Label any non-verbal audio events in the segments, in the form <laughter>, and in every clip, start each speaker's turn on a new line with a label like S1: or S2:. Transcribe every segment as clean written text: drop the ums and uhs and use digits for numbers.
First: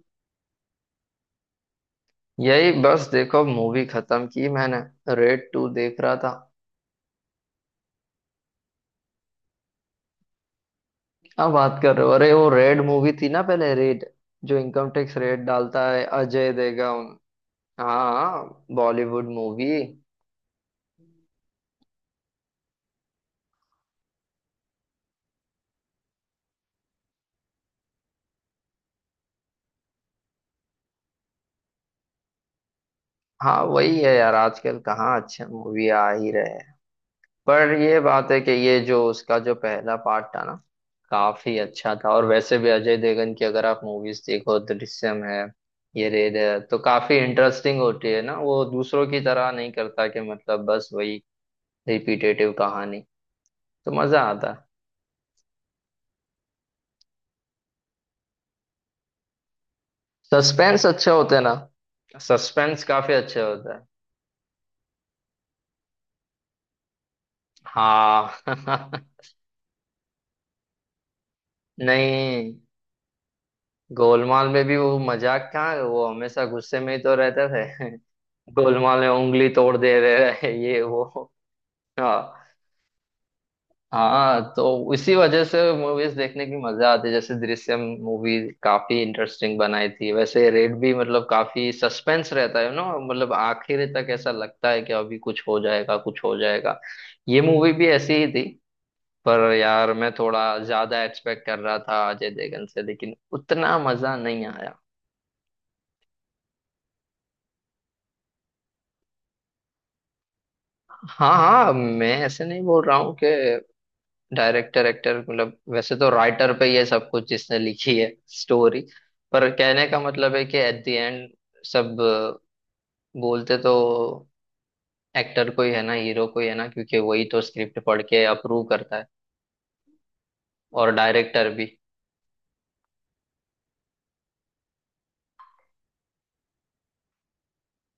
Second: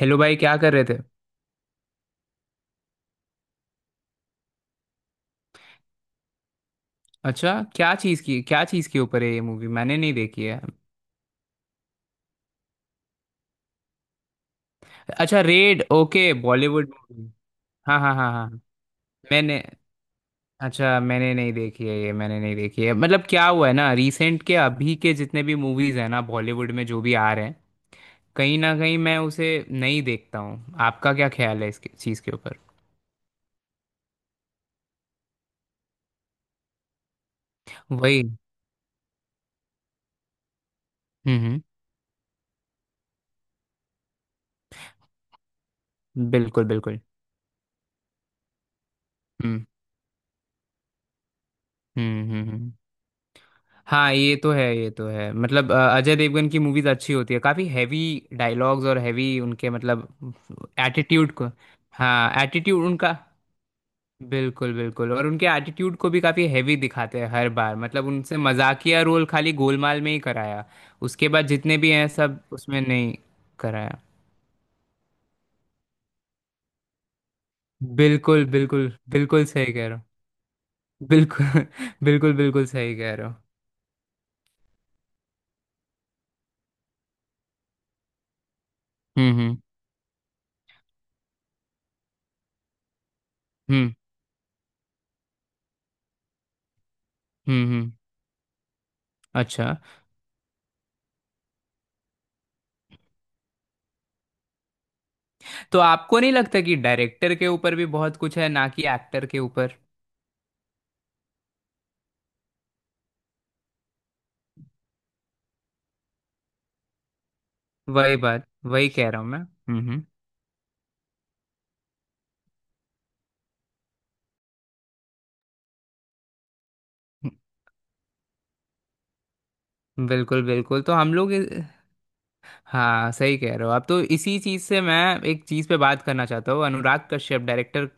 S1: Hello भाई, क्या कर रहे थे?
S2: यही बस देखो मूवी खत्म की मैंने। रेड टू देख रहा था।
S1: अच्छा, क्या चीज़ के ऊपर है ये मूवी? मैंने नहीं देखी है।
S2: अब बात कर रहे हो? अरे वो रेड मूवी थी ना, पहले रेड, जो इनकम टैक्स
S1: अच्छा,
S2: रेड
S1: रेड,
S2: डालता है,
S1: okay,
S2: Ajay
S1: Bollywood
S2: Devgan.
S1: Movie. हाँ, हाँ, हाँ, हाँ।
S2: हाँ, बॉलीवुड
S1: मैंने
S2: मूवी।
S1: अच्छा, मैंने नहीं देखी है, मतलब क्या हुआ है ना, रिसेंट के अभी के जितने भी मूवीज़ हैं ना बॉलीवुड में, जो भी आ रहे हैं, कहीं ना कहीं मैं उसे नहीं देखता हूँ। आपका क्या ख्याल है इस चीज़ के ऊपर?
S2: हाँ वही है यार, आजकल कहाँ अच्छे मूवी आ ही रहे। पर ये
S1: वही।
S2: बात है कि ये जो उसका जो पहला पार्ट था ना,
S1: हम्म,
S2: काफी
S1: हम्म।
S2: अच्छा था। और वैसे भी अजय देवगन की अगर आप मूवीज देखो, दृश्यम है, ये रेड है,
S1: बिल्कुल,
S2: तो
S1: बिल्कुल।
S2: काफी इंटरेस्टिंग होती है ना। वो दूसरों की तरह
S1: हम्म,
S2: नहीं करता कि मतलब बस वही
S1: हम्म, हम्म,
S2: रिपीटेटिव कहानी। तो
S1: हाँ,
S2: मजा
S1: ये तो
S2: आता
S1: है,
S2: है।
S1: ये तो है। मतलब अजय देवगन की मूवीज अच्छी होती है, काफी हैवी डायलॉग्स और हैवी उनके मतलब
S2: सस्पेंस अच्छा
S1: एटीट्यूड
S2: होता है
S1: को।
S2: ना।
S1: हाँ,
S2: सस्पेंस
S1: एटीट्यूड
S2: काफी
S1: उनका।
S2: अच्छा होता है।
S1: बिल्कुल, बिल्कुल। और उनके एटीट्यूड को भी काफी हैवी दिखाते हैं हर बार। मतलब
S2: हाँ।
S1: उनसे मजाकिया
S2: <laughs>
S1: रोल खाली गोलमाल में ही कराया। उसके बाद जितने भी हैं, सब
S2: नहीं,
S1: उसमें नहीं कराया।
S2: गोलमाल में भी वो मजाक कहाँ, वो हमेशा गुस्से में ही तो रहते थे।
S1: बिल्कुल,
S2: <laughs>
S1: बिल्कुल,
S2: गोलमाल में
S1: बिल्कुल
S2: उंगली
S1: सही
S2: तोड़
S1: कह रहे
S2: दे
S1: हो।
S2: रहे हैं, ये वो।
S1: बिल्कुल <laughs> बिल्कुल,
S2: हाँ।
S1: बिल्कुल सही कह रहे हो।
S2: हाँ तो इसी वजह से मूवीज देखने की मजा आती है। जैसे दृश्यम मूवी काफी
S1: हम्म,
S2: इंटरेस्टिंग
S1: हम्म,
S2: बनाई थी। वैसे रेड भी, मतलब काफी सस्पेंस रहता है ना, मतलब आखिर
S1: हम्म,
S2: तक ऐसा लगता है कि अभी कुछ हो जाएगा, कुछ हो जाएगा। ये
S1: हम्म,
S2: मूवी भी
S1: हम्म।
S2: ऐसी ही थी, पर
S1: अच्छा,
S2: यार मैं थोड़ा ज्यादा एक्सपेक्ट कर रहा था अजय देवगन से, लेकिन उतना मजा नहीं आया।
S1: तो आपको नहीं लगता कि डायरेक्टर के ऊपर भी बहुत कुछ है, ना कि एक्टर के ऊपर?
S2: हाँ हाँ, मैं ऐसे नहीं बोल रहा हूँ कि डायरेक्टर, एक्टर, मतलब वैसे तो राइटर पे ये सब कुछ, जिसने लिखी है
S1: वही बात
S2: स्टोरी।
S1: वही कह रहा हूँ मैं।
S2: पर
S1: हम्म,
S2: कहने का मतलब है कि एट द एंड, सब बोलते तो एक्टर को ही है ना, हीरो को ही है ना, क्योंकि वही तो स्क्रिप्ट पढ़ के अप्रूव करता है।
S1: हम्म। बिल्कुल, बिल्कुल।
S2: और डायरेक्टर भी।
S1: हाँ, सही कह रहे हो आप। तो इसी चीज़ से मैं एक चीज़ पे बात करना चाहता हूँ, अनुराग कश्यप डायरेक्टर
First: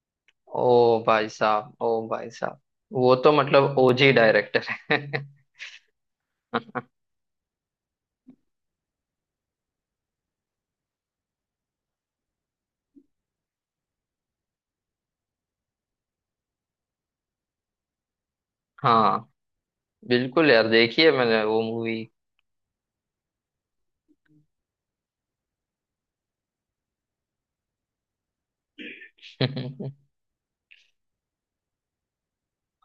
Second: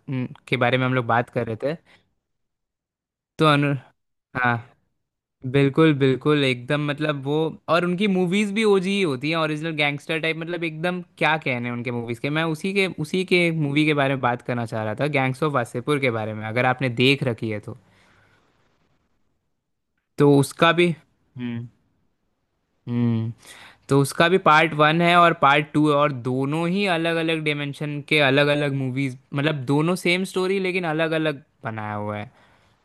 S1: के
S2: ओ
S1: बारे में हम लोग
S2: भाई
S1: बात कर रहे
S2: साहब,
S1: थे।
S2: ओ भाई साहब, वो तो
S1: तो अनु
S2: मतलब ओजी
S1: हाँ,
S2: डायरेक्टर है।
S1: बिल्कुल, बिल्कुल एकदम,
S2: <laughs>
S1: मतलब वो। और उनकी मूवीज भी ओजी ही होती हैं, ओरिजिनल गैंगस्टर टाइप, मतलब एकदम क्या कहने उनके मूवीज के। मैं उसी के मूवी के बारे में बात करना चाह रहा था, गैंग्स ऑफ वासेपुर के बारे में, अगर आपने देख रखी है तो।
S2: हाँ बिल्कुल यार, देखी है मैंने वो
S1: हम्म,
S2: मूवी।
S1: हम्म। तो उसका भी पार्ट 1 है और पार्ट 2 है, और दोनों ही अलग अलग डिमेंशन के अलग अलग मूवीज। मतलब दोनों
S2: <laughs>
S1: सेम स्टोरी, लेकिन अलग अलग बनाया हुआ है।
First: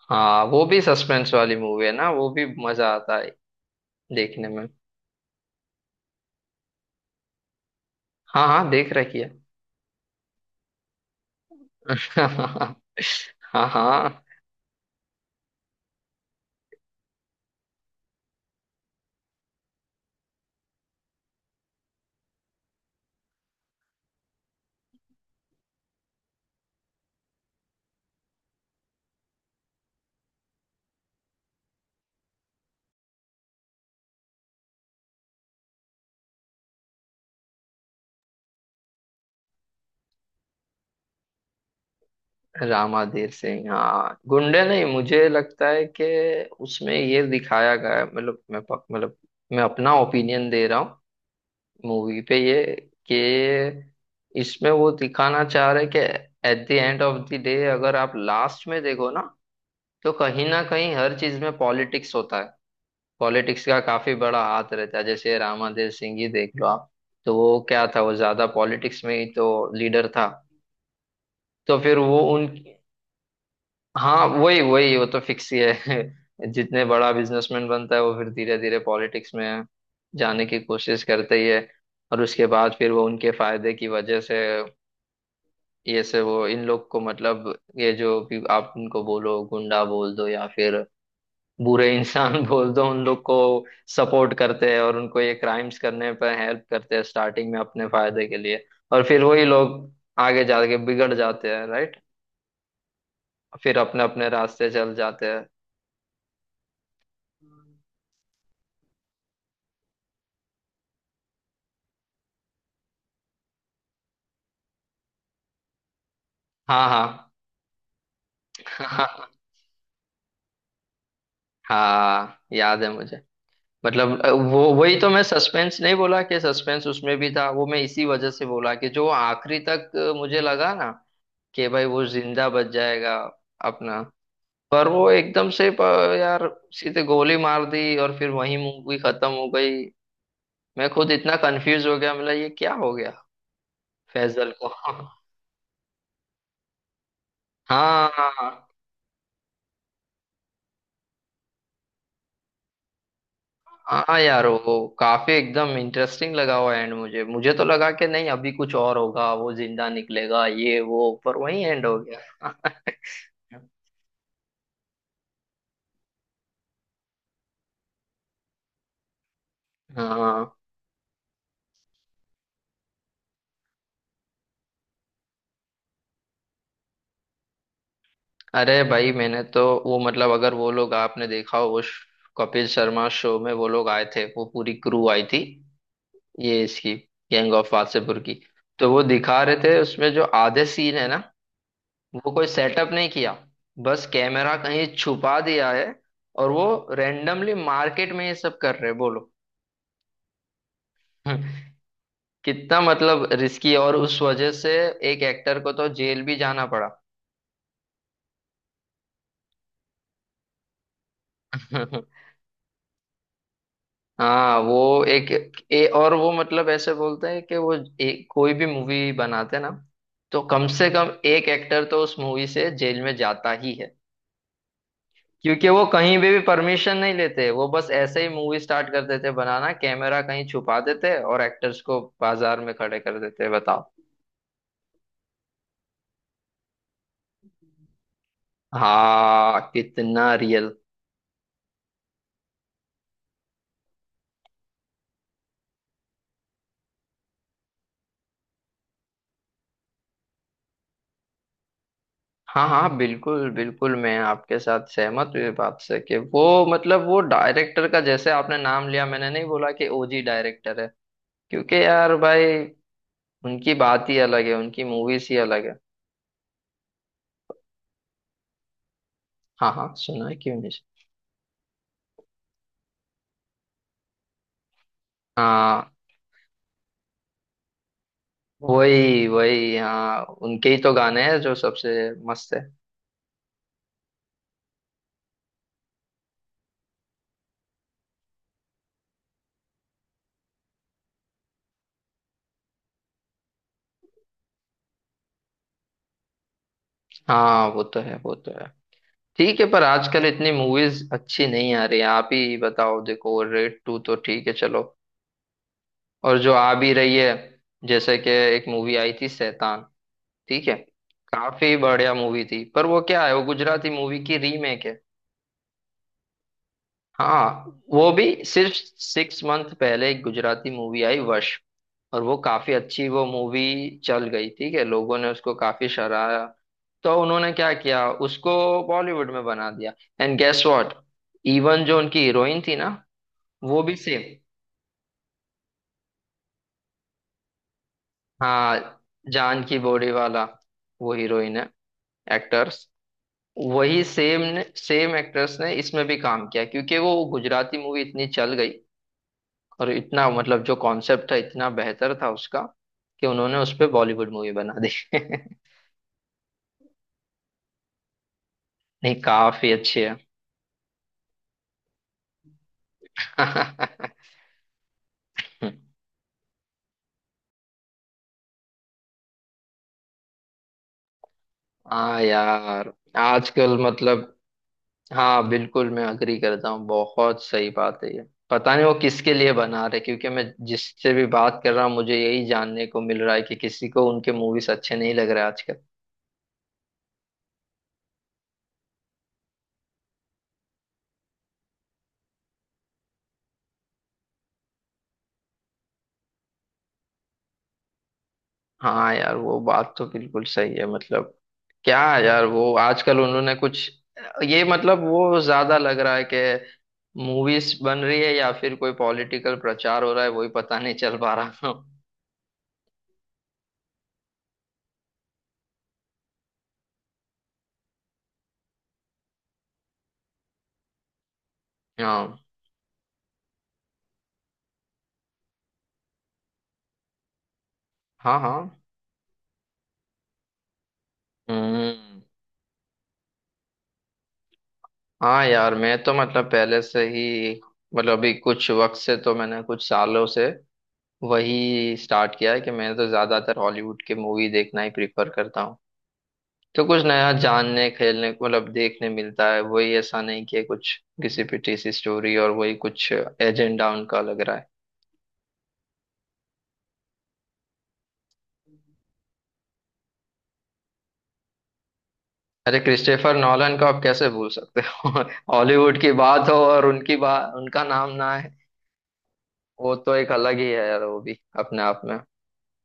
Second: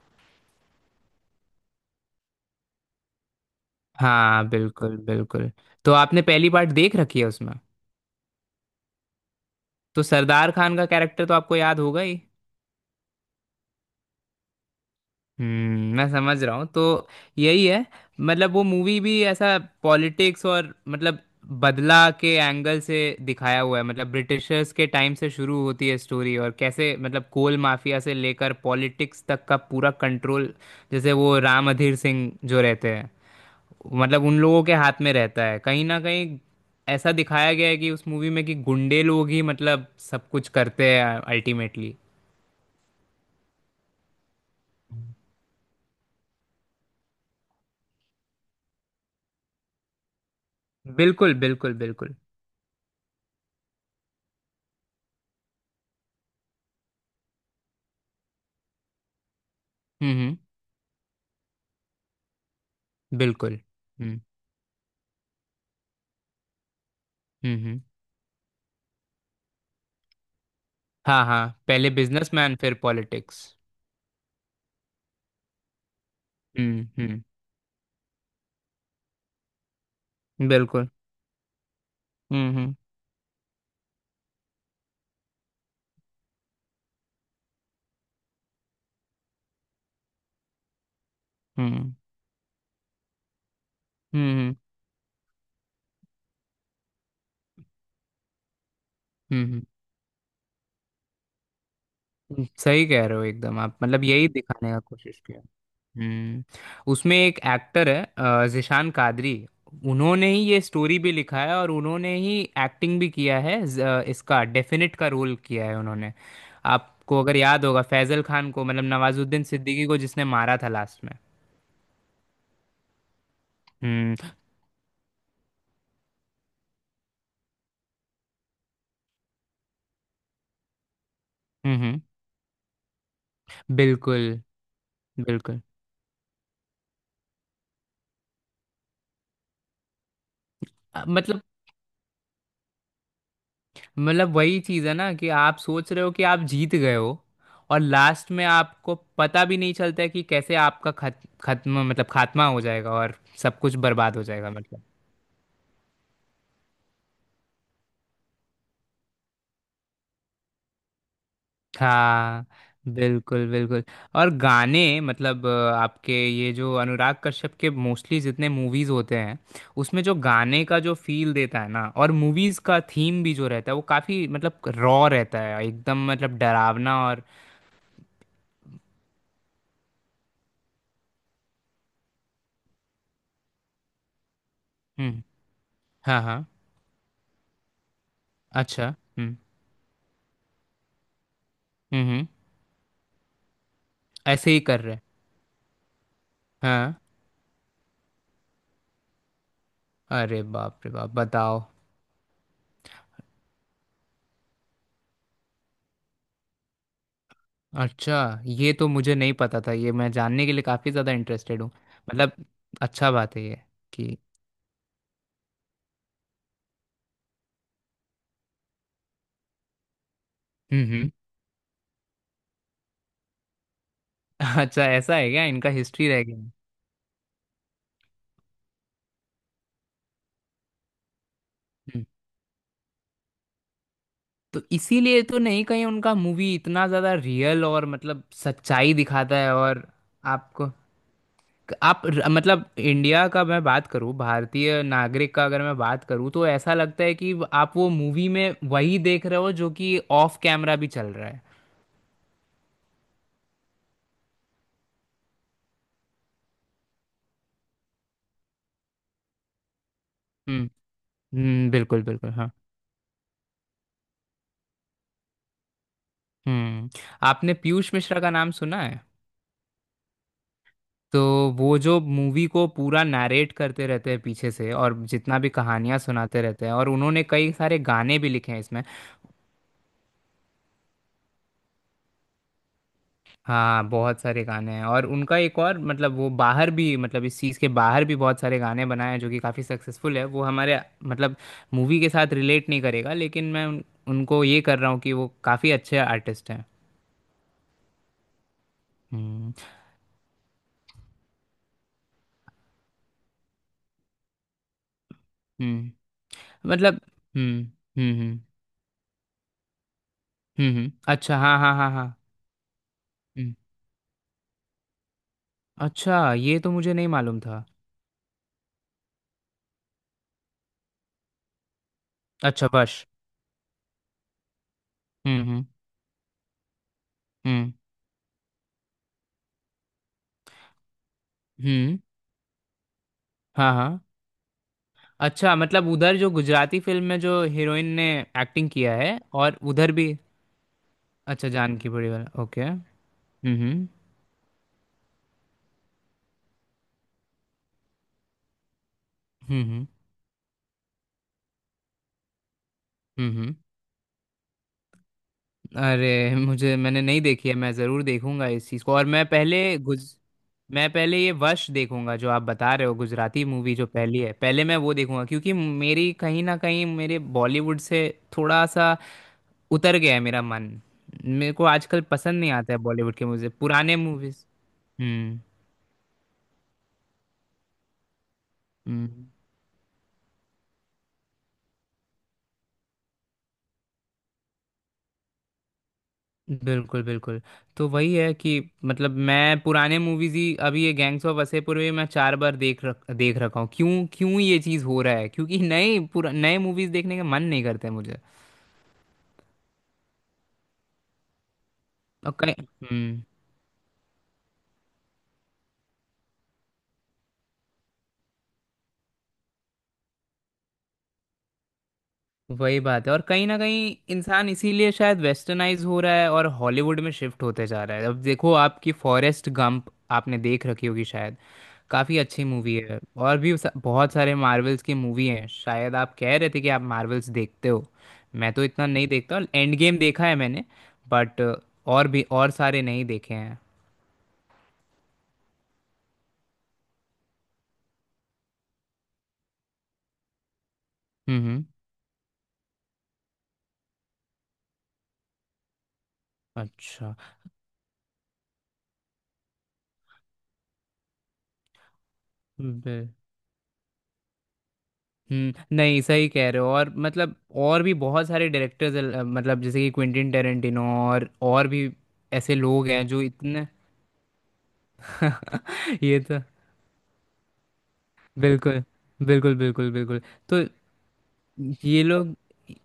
S2: हाँ वो भी सस्पेंस वाली मूवी है ना, वो भी मजा आता है
S1: हाँ,
S2: देखने में।
S1: बिल्कुल, बिल्कुल। तो आपने पहली पार्ट देख रखी है उसमें?
S2: हाँ हाँ, देख रखी है।
S1: तो सरदार खान का कैरेक्टर तो आपको याद होगा ही।
S2: <laughs> हाँ हाँ।
S1: मैं समझ रहा हूँ तो। यही है, मतलब वो मूवी भी ऐसा पॉलिटिक्स और मतलब बदला के एंगल से दिखाया हुआ है। मतलब ब्रिटिशर्स के टाइम से शुरू होती है स्टोरी, और कैसे मतलब कोल माफिया से लेकर पॉलिटिक्स तक का पूरा कंट्रोल, जैसे वो राम अधीर सिंह जो रहते हैं, मतलब उन लोगों के हाथ में रहता है कहीं ना कहीं। ऐसा दिखाया गया है कि उस मूवी में कि गुंडे लोग ही मतलब सब कुछ करते हैं अल्टीमेटली।
S2: रामाधीर सिंह, हाँ गुंडे नहीं, मुझे लगता है कि उसमें ये दिखाया गया है, मतलब मतलब मैं अपना ओपिनियन दे रहा हूँ
S1: बिल्कुल, बिल्कुल, बिल्कुल।
S2: मूवी पे ये, कि इसमें वो दिखाना चाह रहे कि at the end of the day, अगर आप लास्ट में देखो ना, तो
S1: हम्म, हम्म।
S2: कहीं ना कहीं हर चीज में पॉलिटिक्स होता है।
S1: बिल्कुल।
S2: पॉलिटिक्स का काफी
S1: हम्म,
S2: बड़ा हाथ रहता है, जैसे रामादेव सिंह ही देख लो आप। तो
S1: हम्म,
S2: वो
S1: हम्म।
S2: क्या था, वो ज्यादा पॉलिटिक्स में ही तो लीडर था।
S1: हाँ, हाँ,
S2: तो
S1: पहले
S2: फिर वो उन,
S1: बिजनेसमैन फिर पॉलिटिक्स।
S2: हाँ वही वही, वो तो फिक्स ही है। <laughs> जितने
S1: हम्म,
S2: बड़ा
S1: हम्म।
S2: बिजनेसमैन बनता है, वो फिर धीरे धीरे पॉलिटिक्स में जाने की
S1: बिल्कुल।
S2: कोशिश करते ही है। और उसके
S1: हम्म,
S2: बाद
S1: हम्म,
S2: फिर वो उनके फायदे की वजह से, ये से वो इन लोग को, मतलब ये जो भी आप उनको बोलो, गुंडा बोल दो या फिर बुरे
S1: हम्म,
S2: इंसान <laughs> बोल दो, उन लोग को सपोर्ट
S1: हम्म,
S2: करते हैं और उनको ये क्राइम्स करने पर हेल्प करते हैं, स्टार्टिंग में अपने फायदे के लिए। और फिर वही
S1: हम्म,
S2: लोग आगे जाके बिगड़ जाते हैं, राइट।
S1: सही कह रहे हो एकदम
S2: फिर
S1: आप।
S2: अपने
S1: मतलब यही
S2: अपने रास्ते
S1: दिखाने का
S2: चल
S1: कोशिश
S2: जाते
S1: किया।
S2: हैं।
S1: हम्म उसमें एक एक्टर है, जिशान कादरी। उन्होंने ही ये स्टोरी भी लिखा है और उन्होंने ही एक्टिंग भी किया है। इसका डेफिनेट का रोल किया है उन्होंने। आपको
S2: हाँ
S1: अगर याद होगा फैजल खान को, मतलब
S2: हाँ।
S1: नवाजुद्दीन
S2: <laughs>
S1: सिद्दीकी को, जिसने मारा था लास्ट में।
S2: हाँ याद है मुझे।
S1: हम्म,
S2: मतलब वो वही तो, मैं सस्पेंस नहीं बोला कि सस्पेंस उसमें भी था, वो मैं इसी वजह से बोला कि जो आखिरी तक मुझे लगा ना कि
S1: हम्म,
S2: भाई वो जिंदा बच जाएगा अपना।
S1: बिल्कुल,
S2: पर वो एकदम
S1: बिल्कुल।
S2: से यार सीधे गोली मार दी और फिर वही मूवी खत्म हो गई। मैं
S1: अ,
S2: खुद इतना
S1: मतलब
S2: कंफ्यूज हो गया, मतलब ये क्या हो गया
S1: मतलब
S2: फैजल
S1: वही
S2: को।
S1: चीज़ है
S2: <laughs>
S1: ना कि आप सोच रहे हो कि आप जीत गए हो। और
S2: हाँ
S1: लास्ट में
S2: हाँ।
S1: आपको पता भी नहीं चलता है कि कैसे आपका खत खत्म, मतलब खात्मा हो जाएगा, और सब कुछ बर्बाद
S2: हाँ
S1: हो
S2: यार,
S1: जाएगा
S2: वो
S1: मतलब।
S2: काफी एकदम इंटरेस्टिंग लगा हुआ एंड। मुझे, मुझे तो लगा कि नहीं अभी कुछ और होगा, वो जिंदा निकलेगा ये वो, पर वही एंड हो
S1: हाँ,
S2: गया।
S1: बिल्कुल,
S2: <laughs>
S1: बिल्कुल। और गाने, मतलब आपके ये जो अनुराग कश्यप के मोस्टली जितने मूवीज होते हैं, उसमें जो
S2: हाँ।
S1: गाने का जो फील देता है ना, और मूवीज का थीम भी जो रहता है, वो काफी मतलब रॉ रहता है एकदम, मतलब डरावना और।
S2: अरे भाई मैंने तो वो, मतलब अगर वो लोग, आपने देखा हो उस कपिल शर्मा शो में, वो लोग आए थे, वो पूरी क्रू
S1: हम्म।
S2: आई थी,
S1: हाँ, हाँ।
S2: ये इसकी गैंग ऑफ वासेपुर की।
S1: अच्छा।
S2: तो वो
S1: हम्म,
S2: दिखा रहे थे उसमें, जो आधे सीन है ना,
S1: हम्म, हम्म।
S2: वो कोई सेटअप नहीं किया, बस
S1: ऐसे
S2: कैमरा
S1: ही कर
S2: कहीं
S1: रहे हैं।
S2: छुपा दिया है और वो
S1: हाँ,
S2: रेंडमली मार्केट में ये सब कर रहे हैं, बोलो।
S1: अरे बाप रे बाप, बताओ।
S2: <laughs> कितना मतलब रिस्की। और उस वजह से एक एक्टर को तो जेल भी जाना पड़ा।
S1: अच्छा, ये तो मुझे नहीं पता था। ये मैं जानने के लिए काफी ज्यादा इंटरेस्टेड हूँ।
S2: <laughs>
S1: मतलब, अच्छा बात है ये, कि
S2: हाँ वो एक, और वो मतलब ऐसे बोलते हैं कि वो एक, कोई भी मूवी बनाते ना, तो कम
S1: हम्म
S2: से कम
S1: हम्म
S2: एक एक्टर तो उस मूवी से जेल में जाता ही है।
S1: अच्छा, ऐसा है क्या
S2: क्योंकि
S1: इनका
S2: वो
S1: हिस्ट्री
S2: कहीं
S1: रह
S2: भी
S1: गया?
S2: भी परमिशन नहीं लेते, वो बस ऐसे ही मूवी स्टार्ट कर देते बनाना, कैमरा कहीं छुपा देते और एक्टर्स को
S1: हम्म,
S2: बाजार में खड़े कर देते, बताओ।
S1: तो इसीलिए तो नहीं कहीं उनका मूवी इतना ज्यादा रियल और मतलब सच्चाई दिखाता है
S2: हाँ
S1: और,
S2: कितना रियल।
S1: आपको आप, मतलब इंडिया का मैं बात करूं, भारतीय नागरिक का अगर मैं बात करूं, तो ऐसा लगता है कि आप वो मूवी में वही देख रहे हो जो कि ऑफ कैमरा भी चल रहा है।
S2: हाँ हाँ बिल्कुल बिल्कुल, मैं आपके साथ सहमत हुई बात से कि वो मतलब, वो डायरेक्टर का, जैसे आपने नाम लिया, मैंने नहीं बोला कि ओजी
S1: हम्म,
S2: डायरेक्टर है।
S1: हम्म।
S2: क्योंकि
S1: बिल्कुल,
S2: यार
S1: बिल्कुल, हाँ।
S2: भाई, उनकी बात ही अलग है, उनकी मूवीज ही अलग है।
S1: हम्म। आपने पीयूष मिश्रा का नाम सुना है?
S2: हाँ हाँ सुना है, क्यों नहीं।
S1: तो वो जो मूवी को पूरा नरेट करते रहते हैं पीछे से, और जितना भी
S2: हाँ
S1: कहानियां सुनाते रहते हैं, और उन्होंने कई सारे गाने भी लिखे हैं इसमें।
S2: वही वही, हाँ उनके ही तो गाने हैं जो सबसे मस्त है।
S1: हाँ, बहुत सारे गाने हैं, और उनका एक और मतलब वो बाहर भी, मतलब इस चीज़ के बाहर भी बहुत सारे गाने बनाए हैं जो कि काफ़ी सक्सेसफुल है। वो हमारे, मतलब मूवी के साथ रिलेट नहीं करेगा, लेकिन मैं उनको ये कर रहा हूँ कि वो काफ़ी अच्छे आर्टिस्ट हैं।
S2: हाँ वो तो है, वो तो है।
S1: हम्म,
S2: ठीक है, पर आजकल इतनी मूवीज अच्छी नहीं आ रही है। आप ही बताओ, देखो रेड टू तो ठीक है चलो,
S1: हम्म।
S2: और जो आ भी
S1: मतलब।
S2: रही है,
S1: हम्म,
S2: जैसे
S1: हम्म,
S2: कि
S1: हम्म,
S2: एक मूवी आई थी शैतान, ठीक
S1: हम्म,
S2: है,
S1: अच्छा। हाँ, हाँ,
S2: काफी
S1: हाँ,
S2: बढ़िया
S1: हाँ।
S2: मूवी थी, पर वो क्या है, वो
S1: हम्म,
S2: गुजराती मूवी की रीमेक है।
S1: अच्छा, ये तो मुझे नहीं मालूम था।
S2: हाँ, वो भी सिर्फ 6 मंथ पहले एक गुजराती मूवी आई वश, और वो
S1: अच्छा,
S2: काफी
S1: बस।
S2: अच्छी, वो मूवी चल गई, ठीक है, लोगों ने
S1: हम्म,
S2: उसको
S1: हम्म,
S2: काफी सराहा। तो उन्होंने
S1: हम्म,
S2: क्या किया, उसको बॉलीवुड में बना दिया। एंड गेस व्हाट, इवन
S1: हम्म,
S2: जो उनकी हीरोइन थी ना,
S1: हाँ,
S2: वो भी
S1: हाँ।
S2: सेम।
S1: अच्छा, मतलब उधर जो गुजराती फिल्म में जो हीरोइन ने एक्टिंग किया
S2: हाँ,
S1: है, और
S2: जानकी
S1: उधर भी?
S2: बोरीवाला, वो
S1: अच्छा,
S2: हीरोइन है,
S1: जान की बड़ी वाला, ओके।
S2: एक्टर्स,
S1: हम्म, हम्म,
S2: वही सेम ने, सेम एक्टर्स ने इसमें भी काम किया, क्योंकि वो गुजराती मूवी इतनी चल गई
S1: हम्म, हम्म,
S2: और इतना मतलब जो कॉन्सेप्ट था, इतना बेहतर था उसका, कि
S1: हम्म।
S2: उन्होंने उस पे बॉलीवुड मूवी बना दी। <laughs>
S1: अरे, मुझे मैंने नहीं देखी है। मैं ज़रूर देखूंगा इस चीज़ को। और
S2: नहीं काफी अच्छी है।
S1: मैं पहले ये वश देखूंगा, जो आप बता रहे हो गुजराती मूवी जो पहली है,
S2: <laughs>
S1: पहले मैं वो देखूंगा। क्योंकि मेरी कहीं ना कहीं मेरे बॉलीवुड से थोड़ा सा उतर गया है मेरा मन। मेरे को आजकल
S2: हाँ
S1: पसंद नहीं आता है
S2: यार,
S1: बॉलीवुड के मूवीज,
S2: आजकल
S1: पुराने
S2: मतलब,
S1: मूवीज। हम्म,
S2: हाँ बिल्कुल, मैं अग्री करता हूँ, बहुत सही बात है ये। पता नहीं वो
S1: हम्म।
S2: किसके लिए बना रहे, क्योंकि मैं जिससे भी बात कर रहा हूँ, मुझे यही जानने को मिल रहा है कि किसी को उनके मूवीज अच्छे नहीं लग रहे आजकल।
S1: बिल्कुल, बिल्कुल। तो वही है कि, मतलब मैं पुराने मूवीज ही। अभी ये गैंग्स ऑफ वासेपुर भी मैं 4 बार देख रखा हूँ। क्यों, क्यों ये चीज़ हो रहा है? क्योंकि नए मूवीज देखने का मन नहीं करता है मुझे।
S2: हाँ यार, वो बात तो बिल्कुल सही है। मतलब क्या है
S1: और
S2: यार,
S1: कहीं
S2: वो आजकल
S1: हम्म
S2: उन्होंने कुछ, ये मतलब वो ज्यादा लग रहा है कि मूवीज बन रही है या फिर कोई पॉलिटिकल प्रचार हो रहा है, वही पता नहीं चल पा रहा।
S1: वही बात है, और कहीं ना कहीं इंसान इसीलिए शायद वेस्टर्नाइज हो रहा है और हॉलीवुड में शिफ्ट होते जा रहा है। अब देखो आपकी फॉरेस्ट गंप, आपने देख रखी होगी शायद,
S2: <laughs>
S1: काफ़ी
S2: हाँ
S1: अच्छी मूवी है। और भी बहुत सारे मार्वल्स की मूवी हैं, शायद आप कह रहे थे कि आप मार्वल्स देखते हो।
S2: हाँ।
S1: मैं तो
S2: हाँ।
S1: इतना नहीं देखता। एंड गेम देखा है मैंने, बट और
S2: हम्म।
S1: भी सारे नहीं देखे हैं।
S2: हाँ यार मैं तो मतलब पहले से ही, मतलब अभी कुछ वक्त से, तो मैंने कुछ सालों से
S1: हम्म,
S2: वही स्टार्ट किया है कि मैं तो ज्यादातर हॉलीवुड की मूवी देखना ही प्रिफर करता हूँ। तो कुछ
S1: अच्छा।
S2: नया जानने, खेलने को, मतलब देखने मिलता है वही। ऐसा नहीं कि कुछ किसी पिटी सी स्टोरी और वही कुछ एजेंडा उनका लग रहा है।
S1: नहीं, सही कह रहे हो। और मतलब और भी बहुत सारे डायरेक्टर्स, मतलब जैसे कि क्विंटिन टेरेंटिनो, और भी ऐसे
S2: अरे
S1: लोग हैं जो
S2: क्रिस्टोफर
S1: इतने।
S2: नॉलन को आप कैसे भूल सकते हो? <laughs> हॉलीवुड
S1: <laughs>
S2: की
S1: ये तो।
S2: बात हो और उनकी बात, उनका नाम ना है।
S1: बिल्कुल, बिल्कुल, बिल्कुल,
S2: वो तो
S1: बिल्कुल।
S2: एक अलग
S1: तो
S2: ही है यार, वो भी अपने आप
S1: ये
S2: में।
S1: लोग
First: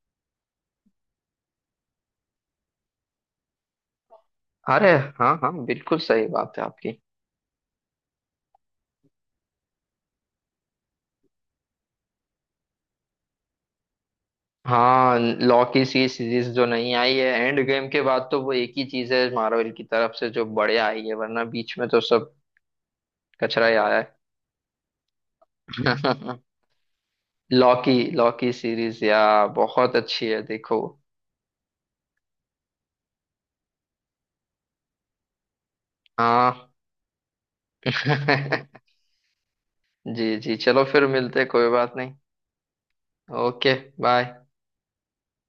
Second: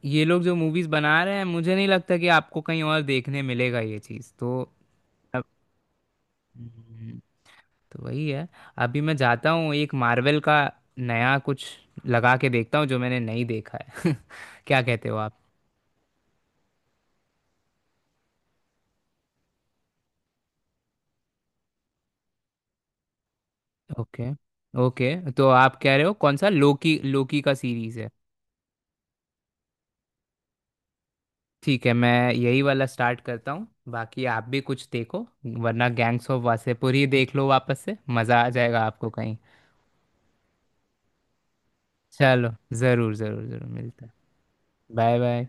S1: ये लोग जो मूवीज बना रहे हैं, मुझे नहीं लगता कि आपको कहीं और देखने मिलेगा ये चीज़ तो।
S2: अरे हाँ
S1: अब,
S2: हाँ, बिल्कुल सही बात है आपकी।
S1: हम्म, तो वही है। अभी मैं जाता हूँ एक मार्वल का नया कुछ लगा के देखता हूँ जो मैंने नहीं देखा है। <laughs> क्या कहते हो
S2: हाँ,
S1: आप?
S2: लॉ की सी सीरीज जो नहीं आई है एंड गेम के बाद, तो वो एक ही चीज है मार्वल की तरफ से जो बढ़िया आई है, वरना बीच में तो सब कचरा ही आया
S1: ओके, ओके, तो आप कह रहे हो कौन
S2: है।
S1: सा? लोकी, लोकी
S2: <laughs>
S1: का
S2: लॉ की,
S1: सीरीज है?
S2: लॉ की सीरीज या, बहुत अच्छी है, देखो।
S1: ठीक है, मैं यही वाला स्टार्ट करता हूँ। बाकी आप भी कुछ देखो, वरना गैंग्स ऑफ
S2: हाँ।
S1: वासेपुर ही देख लो वापस से, मज़ा आ
S2: <laughs>
S1: जाएगा आपको कहीं।
S2: जी जी, चलो फिर मिलते हैं, कोई बात नहीं।
S1: चलो, ज़रूर, ज़रूर, ज़रूर
S2: ओके
S1: मिलते हैं।
S2: बाय।
S1: Bye, bye.